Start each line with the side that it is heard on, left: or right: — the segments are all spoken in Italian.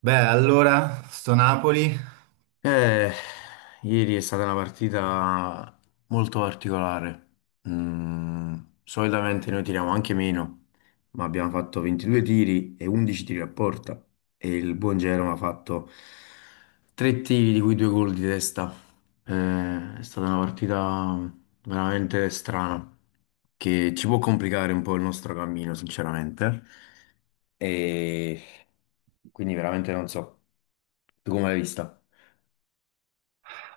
right: Beh, allora, sto Napoli.
left: Eh, Ieri è stata una partita molto particolare. Mm, solitamente noi tiriamo anche meno, ma abbiamo fatto 22 tiri e 11 tiri a porta. E il buon Jerome ha fatto tre tiri, di cui due gol di testa. È stata una partita veramente strana, che ci può complicare un po' il nostro cammino, sinceramente. E quindi veramente non so. Tu come l'hai vista?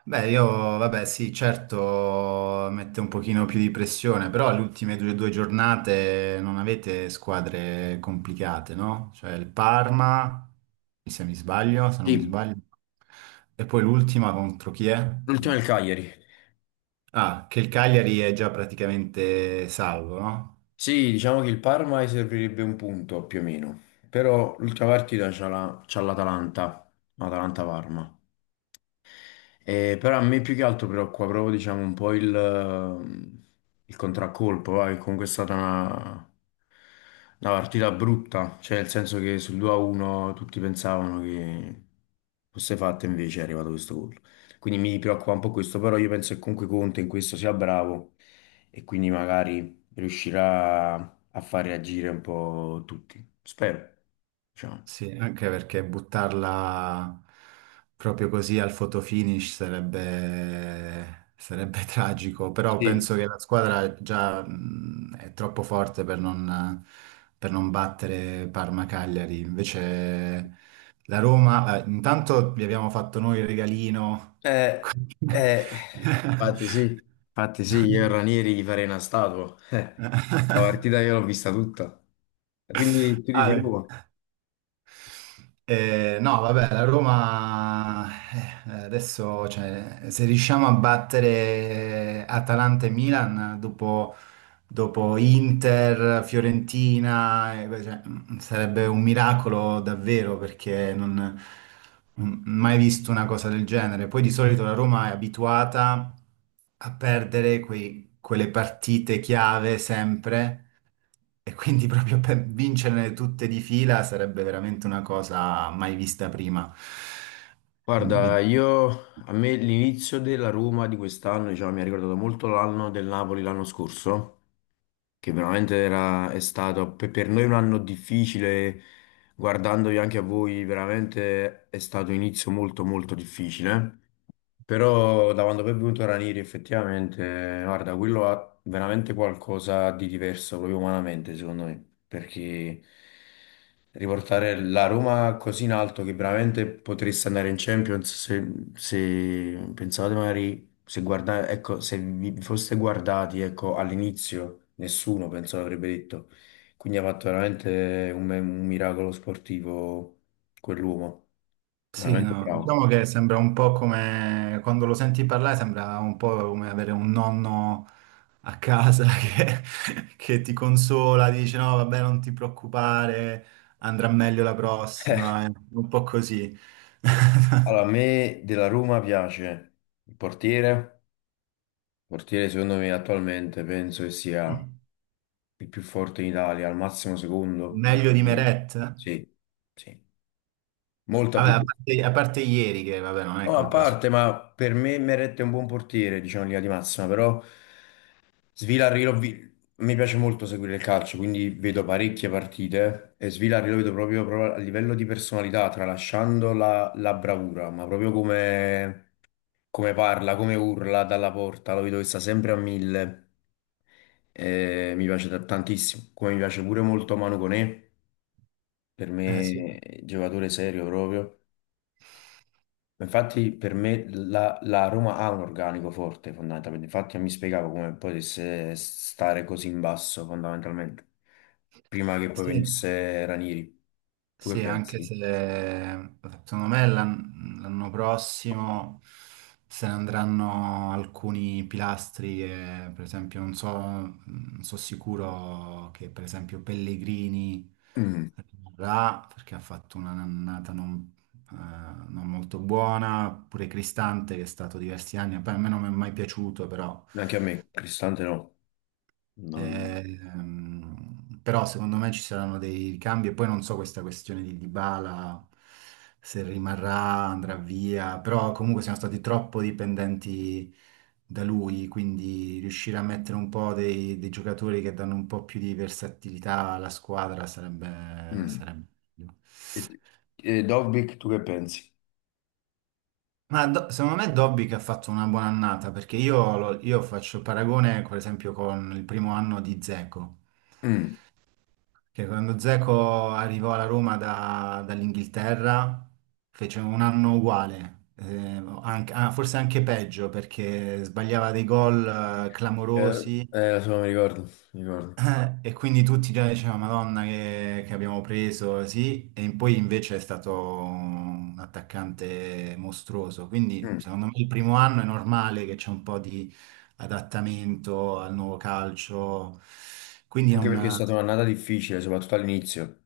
right: Beh, io, vabbè, sì, certo, mette un pochino più di pressione, però le ultime due giornate non avete squadre complicate, no? Cioè il Parma, se non mi
left: Sì.
right: sbaglio. E poi l'ultima contro chi è?
left: L'ultima è il Cagliari.
right: Ah, che il Cagliari è già praticamente salvo, no?
left: Sì, diciamo che il Parma gli servirebbe un punto più o meno, però l'ultima partita c'ha l'Atalanta, Atalanta-Parma. Però a me più che altro preoccupa proprio, diciamo, un po' il contraccolpo, va, che comunque è stata una partita brutta, cioè nel senso che sul 2-1 tutti pensavano che fosse fatta, invece è arrivato questo gol. Quindi mi preoccupa un po' questo, però io penso che comunque Conte in questo sia bravo e quindi magari riuscirà a far reagire un po' tutti. Spero, diciamo.
right: Sì, anche perché buttarla proprio così al fotofinish sarebbe tragico, però
left: Sì.
right: penso che la squadra già è troppo forte per non battere Parma-Cagliari. Invece la Roma, intanto vi abbiamo fatto noi il regalino.
left: Eh, eh, Infatti sì, infatti sì, io e Ranieri gli farei una statua. La partita io l'ho vista tutta. E quindi tu dici
right: Ah,
left: Roma.
right: No, vabbè, la Roma adesso, cioè, se riusciamo a battere Atalanta e Milan dopo Inter, Fiorentina, cioè, sarebbe un miracolo davvero perché mai visto una cosa del genere. Poi di solito la Roma è abituata a perdere quelle partite chiave sempre e quindi proprio per vincerle tutte di fila sarebbe veramente una cosa mai vista prima. Quindi
left: Guarda,
right: vi-
left: io a me l'inizio della Roma di quest'anno, diciamo, mi ha ricordato molto l'anno del Napoli l'anno scorso, che veramente era, è stato per noi un anno difficile, guardandovi anche a voi, veramente è stato un inizio molto molto difficile. Però da quando poi è venuto Ranieri effettivamente, guarda, quello ha veramente qualcosa di diverso proprio umanamente, secondo me, perché riportare la Roma così in alto che veramente potreste andare in Champions se pensavate magari se guarda- ecco, se vi foste guardati, ecco, all'inizio nessuno penso l'avrebbe detto. Quindi ha fatto veramente un miracolo sportivo quell'uomo,
right: Sì,
left: veramente
right: no,
left: bravo.
right: diciamo che sembra un po' come quando lo senti parlare, sembra un po' come avere un nonno a casa che, che ti consola, dice no, vabbè, non ti preoccupare, andrà meglio la prossima, è un po' così.
left: Allora, a me della Roma piace il portiere. Il portiere, secondo me, attualmente penso che sia il più forte in Italia, al massimo secondo. Ma
right: Meglio di
left: secondo me
right: Meret? Vabbè,
left: sì, sì, molta più.
right: a parte ieri che, vabbè, non è
left: No, a
right: colpa sua.
left: parte, ma per me Meret è un buon portiere, diciamo in linea di massima, però Svilarri l'ho vi- mi piace molto seguire il calcio, quindi vedo parecchie partite e Svilarri lo vedo proprio, proprio a livello di personalità, tralasciando la bravura, ma proprio come parla, come urla dalla porta, lo vedo che sta sempre a mille, mi piace tantissimo, come mi piace pure molto Manu Koné, per
right: Eh sì.
left: me è un giocatore serio proprio, infatti per me la Roma ha un organico forte fondamentalmente, infatti non mi spiegavo come potesse stare così in basso fondamentalmente, prima che poi
right: Sì.
left: venisse Ranieri, tu che
right: Sì, anche se
left: pensi?
right: secondo me l'anno prossimo se ne andranno alcuni pilastri che, per esempio, non so, non so sicuro che per esempio Pellegrini
left: Mm,
right: rimarrà perché ha fatto una annata eh, non molto buona, pure Cristante che è stato diversi anni, poi a me non mi è mai piaciuto, però.
left: Anche a me, Cristante no, non...
right: Però secondo me ci saranno dei cambi e poi non so questa questione di Dybala se rimarrà, andrà via, però comunque siamo stati troppo dipendenti da lui, quindi riuscire a mettere un po' dei giocatori che danno un po' più di versatilità alla squadra
left: mm.
right: sarebbe meglio.
left: E, e Dobbik, tu che pensi?
right: Secondo me Dobby che ha fatto una buona annata, perché io faccio paragone, per esempio, con il primo anno di Dzeko.
left: Mm.
right: Che quando Zeko arrivò alla Roma dall'Inghilterra fece un anno uguale, forse anche peggio perché sbagliava dei gol clamorosi
left: Lo so, mi ricordo, mi ricordo.
right: e quindi tutti già dicevano Madonna che abbiamo preso, sì, e poi invece è stato un attaccante mostruoso, quindi
left: Mm.
right: secondo me il primo anno è normale che c'è un po' di adattamento al nuovo calcio, quindi
left: Anche perché è
right: non...
left: stata un'annata difficile, soprattutto all'inizio.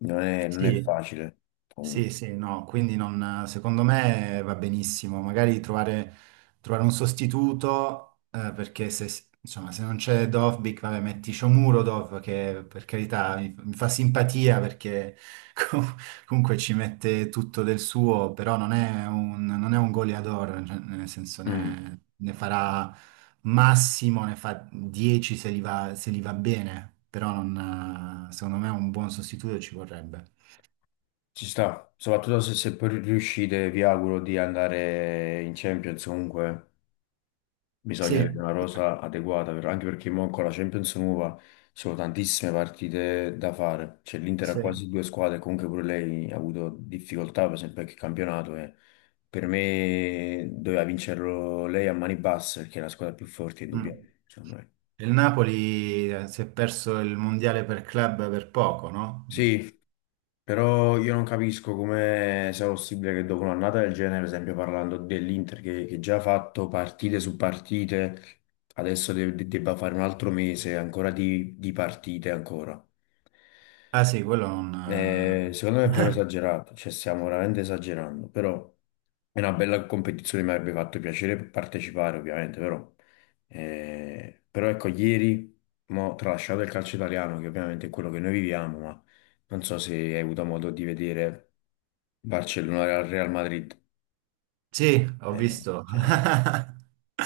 left: Non è
right: Sì,
left: facile.
right: sì,
left: Comunque.
right: quindi secondo me va benissimo, trovare un sostituto, perché se, insomma, se non c'è Dovbyk, vabbè, metti Shomurov, che per carità mi fa simpatia perché com- comunque ci mette tutto del suo, però non è un goleador, cioè, nel senso
left: Mm.
right: ne farà massimo, ne fa 10 se li va, se li va bene, però non, secondo me un buon sostituto ci vorrebbe.
left: Ci sta, soprattutto se poi riuscite, vi auguro di andare in Champions comunque. Eh. Bisogna avere
right: Sì.
left: una rosa adeguata, anche perché mo con la Champions nuova sono tantissime partite da fare. Cioè, l'Inter ha
right: Sì.
left: quasi due squadre, comunque pure lei ha avuto difficoltà, per esempio, anche il campionato. E per me doveva vincerlo lei a mani basse, perché è la squadra più forte,
right: Mm.
left: indubbiamente, secondo me.
right: Il Napoli si è perso il mondiale per club per poco, no?
left: Sì, però io non capisco come sia possibile che dopo un'annata del genere, per esempio parlando dell'Inter che già ha fatto partite su partite, adesso debba fare un altro mese ancora di partite ancora.
right: Ah sì, quello non...
left: Secondo me è proprio
right: eh.
left: esagerato, cioè stiamo veramente esagerando, però è una bella competizione, mi avrebbe fatto piacere partecipare ovviamente, però ecco, ieri, mo, tralasciato il calcio italiano, che ovviamente è quello che noi viviamo, ma non so se hai avuto modo di vedere Barcellona Real Madrid.
right: Sì, ho
left: No,
right: visto.
left: cioè,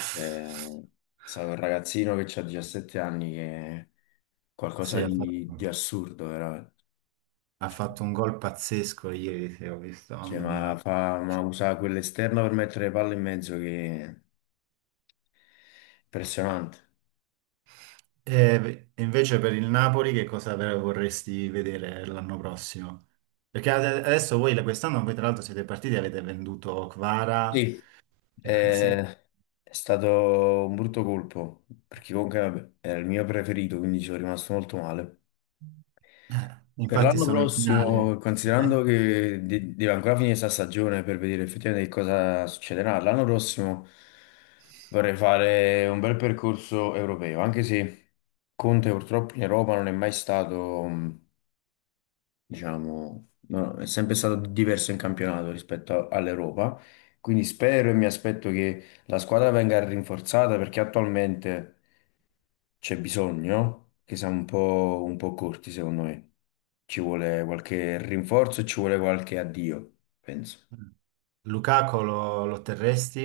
left: c'è stato un ragazzino che ha 17 anni che è qualcosa
right: Sì, ha fatto,
left: di assurdo, veramente.
right: ha fatto un gol pazzesco ieri, sì, ho visto,
left: Cioè,
right: mamma
left: ma,
right: mia.
left: fa, ma usa quell'esterno per mettere le palle in mezzo che è impressionante.
right: E invece per il Napoli che cosa vorresti vedere l'anno prossimo? Perché adesso voi quest'anno voi tra l'altro siete partiti e avete venduto Kvara.
left: Sì, eh, è stato un brutto colpo, perché comunque vabbè, era il mio preferito, quindi ci sono rimasto molto male. Per
right: Infatti
left: l'anno
right: sono in
left: prossimo,
right: finale.
left: considerando che deve ancora finire questa stagione per vedere effettivamente che cosa succederà, l'anno prossimo vorrei fare un bel percorso europeo, anche se Conte purtroppo in Europa non è mai stato, diciamo, no, è sempre stato diverso in campionato rispetto all'Europa, quindi spero e mi aspetto che la squadra venga rinforzata perché attualmente c'è bisogno, che siamo un po' corti secondo me. Ci vuole qualche rinforzo e ci vuole qualche addio, penso.
right: Lukaku lo terresti?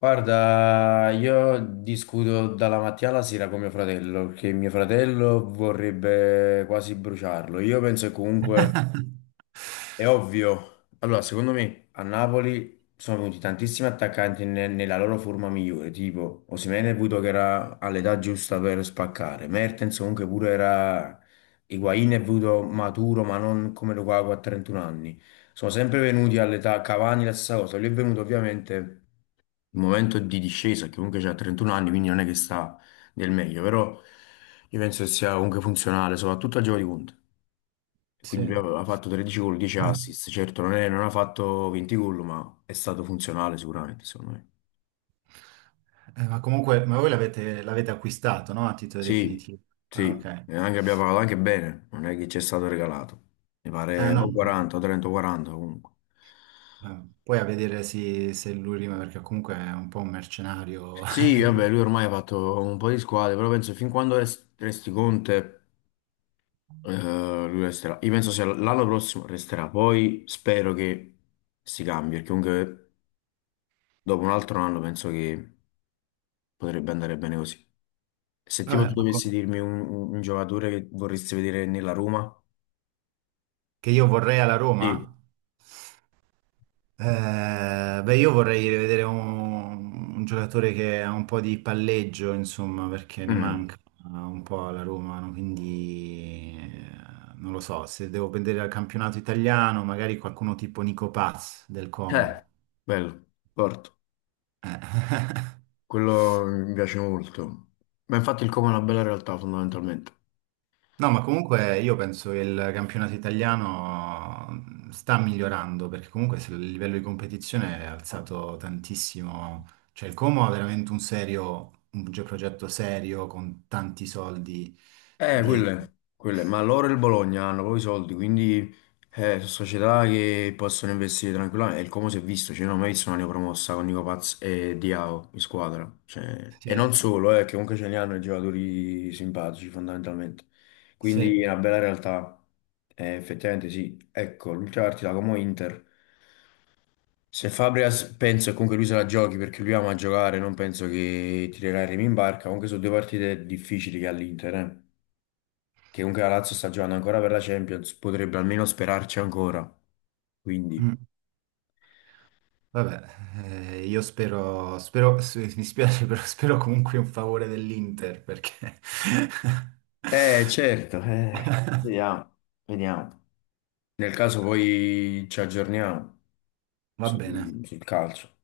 left: Guarda, io discuto dalla mattina alla sera con mio fratello, perché mio fratello vorrebbe quasi bruciarlo. Io penso che comunque. È ovvio. Allora, secondo me a Napoli sono venuti tantissimi attaccanti nella loro forma migliore, tipo Osimhen è venuto che era all'età giusta per spaccare, Mertens comunque pure era. Higuain è venuto maturo, ma non come Lukaku a 31 anni. Sono sempre venuti all'età, Cavani la stessa cosa. Lui è venuto ovviamente il momento di discesa, che comunque c'ha 31 anni, quindi non è che sta nel meglio, però io penso che sia comunque funzionale, soprattutto a gioco di punta.
right: Sì.
left: Quindi lui aveva fatto 13 gol, 10 assist. Certo, non ha fatto 20 gol, ma è stato funzionale sicuramente, secondo me.
right: Ma comunque, ma voi l'avete acquistato, no? A titolo
left: Sì,
right: definitivo. Ah, ok.
left: sì, e anche, abbiamo pagato anche bene, non è che ci è stato regalato. Mi pare o
right: No.
left: 40, o 30, o 40 comunque.
right: Poi a vedere se lui rima, perché comunque è un po' un mercenario.
left: Sì, vabbè, lui ormai ha fatto un po' di squadre, però penso fin quando resti Conte, eh, lui resterà. Io penso sia l'anno prossimo resterà, poi spero che si cambi, perché comunque dopo un altro anno penso che potrebbe andare bene così. Se tipo tu
right: Vabbè, ma
left: dovessi
right: co-
left: dirmi un giocatore che vorresti vedere nella Roma,
right: che io vorrei alla
left: sì.
right: Roma? Beh, io vorrei rivedere un giocatore che ha un po' di palleggio, insomma, perché ne
left: Mm.
right: manca un po' alla Roma, no? Quindi non lo so, se devo vedere al campionato italiano, magari qualcuno tipo Nico Paz del Como.
left: Eh, bello, forte. Quello mi piace molto. Ma infatti il Como è una bella realtà fondamentalmente.
right: No, ma comunque io penso che il campionato italiano sta migliorando perché comunque se il livello di competizione è alzato tantissimo. Cioè il Como ha veramente un serio, un progetto serio con tanti soldi
left: Eh,
right: dietro.
left: quelle, quelle, ma loro e il Bologna hanno proprio i soldi, quindi sono società che possono investire tranquillamente. E il Como si è visto, cioè, io non ho mai visto una neopromossa con Nico Paz e Diao in squadra. Cioè,
right: Sì,
left: e non solo, che comunque ce ne hanno i giocatori simpatici fondamentalmente. Quindi
right: sì.
left: è una bella realtà. Effettivamente sì. Ecco, l'ultima partita Como Inter. Se Fabregas penso che comunque lui se la giochi perché lui ama giocare, non penso che tirerà il remi in barca, comunque sono due partite difficili che ha l'Inter, che comunque la Lazio sta giocando ancora per la Champions, potrebbe almeno sperarci ancora. Quindi,
right: Mm. Vabbè, io spero, mi spiace, però spero comunque un favore dell'Inter perché
left: certo, vediamo, vediamo. Nel caso poi ci aggiorniamo
right: va bene.
left: sul calcio.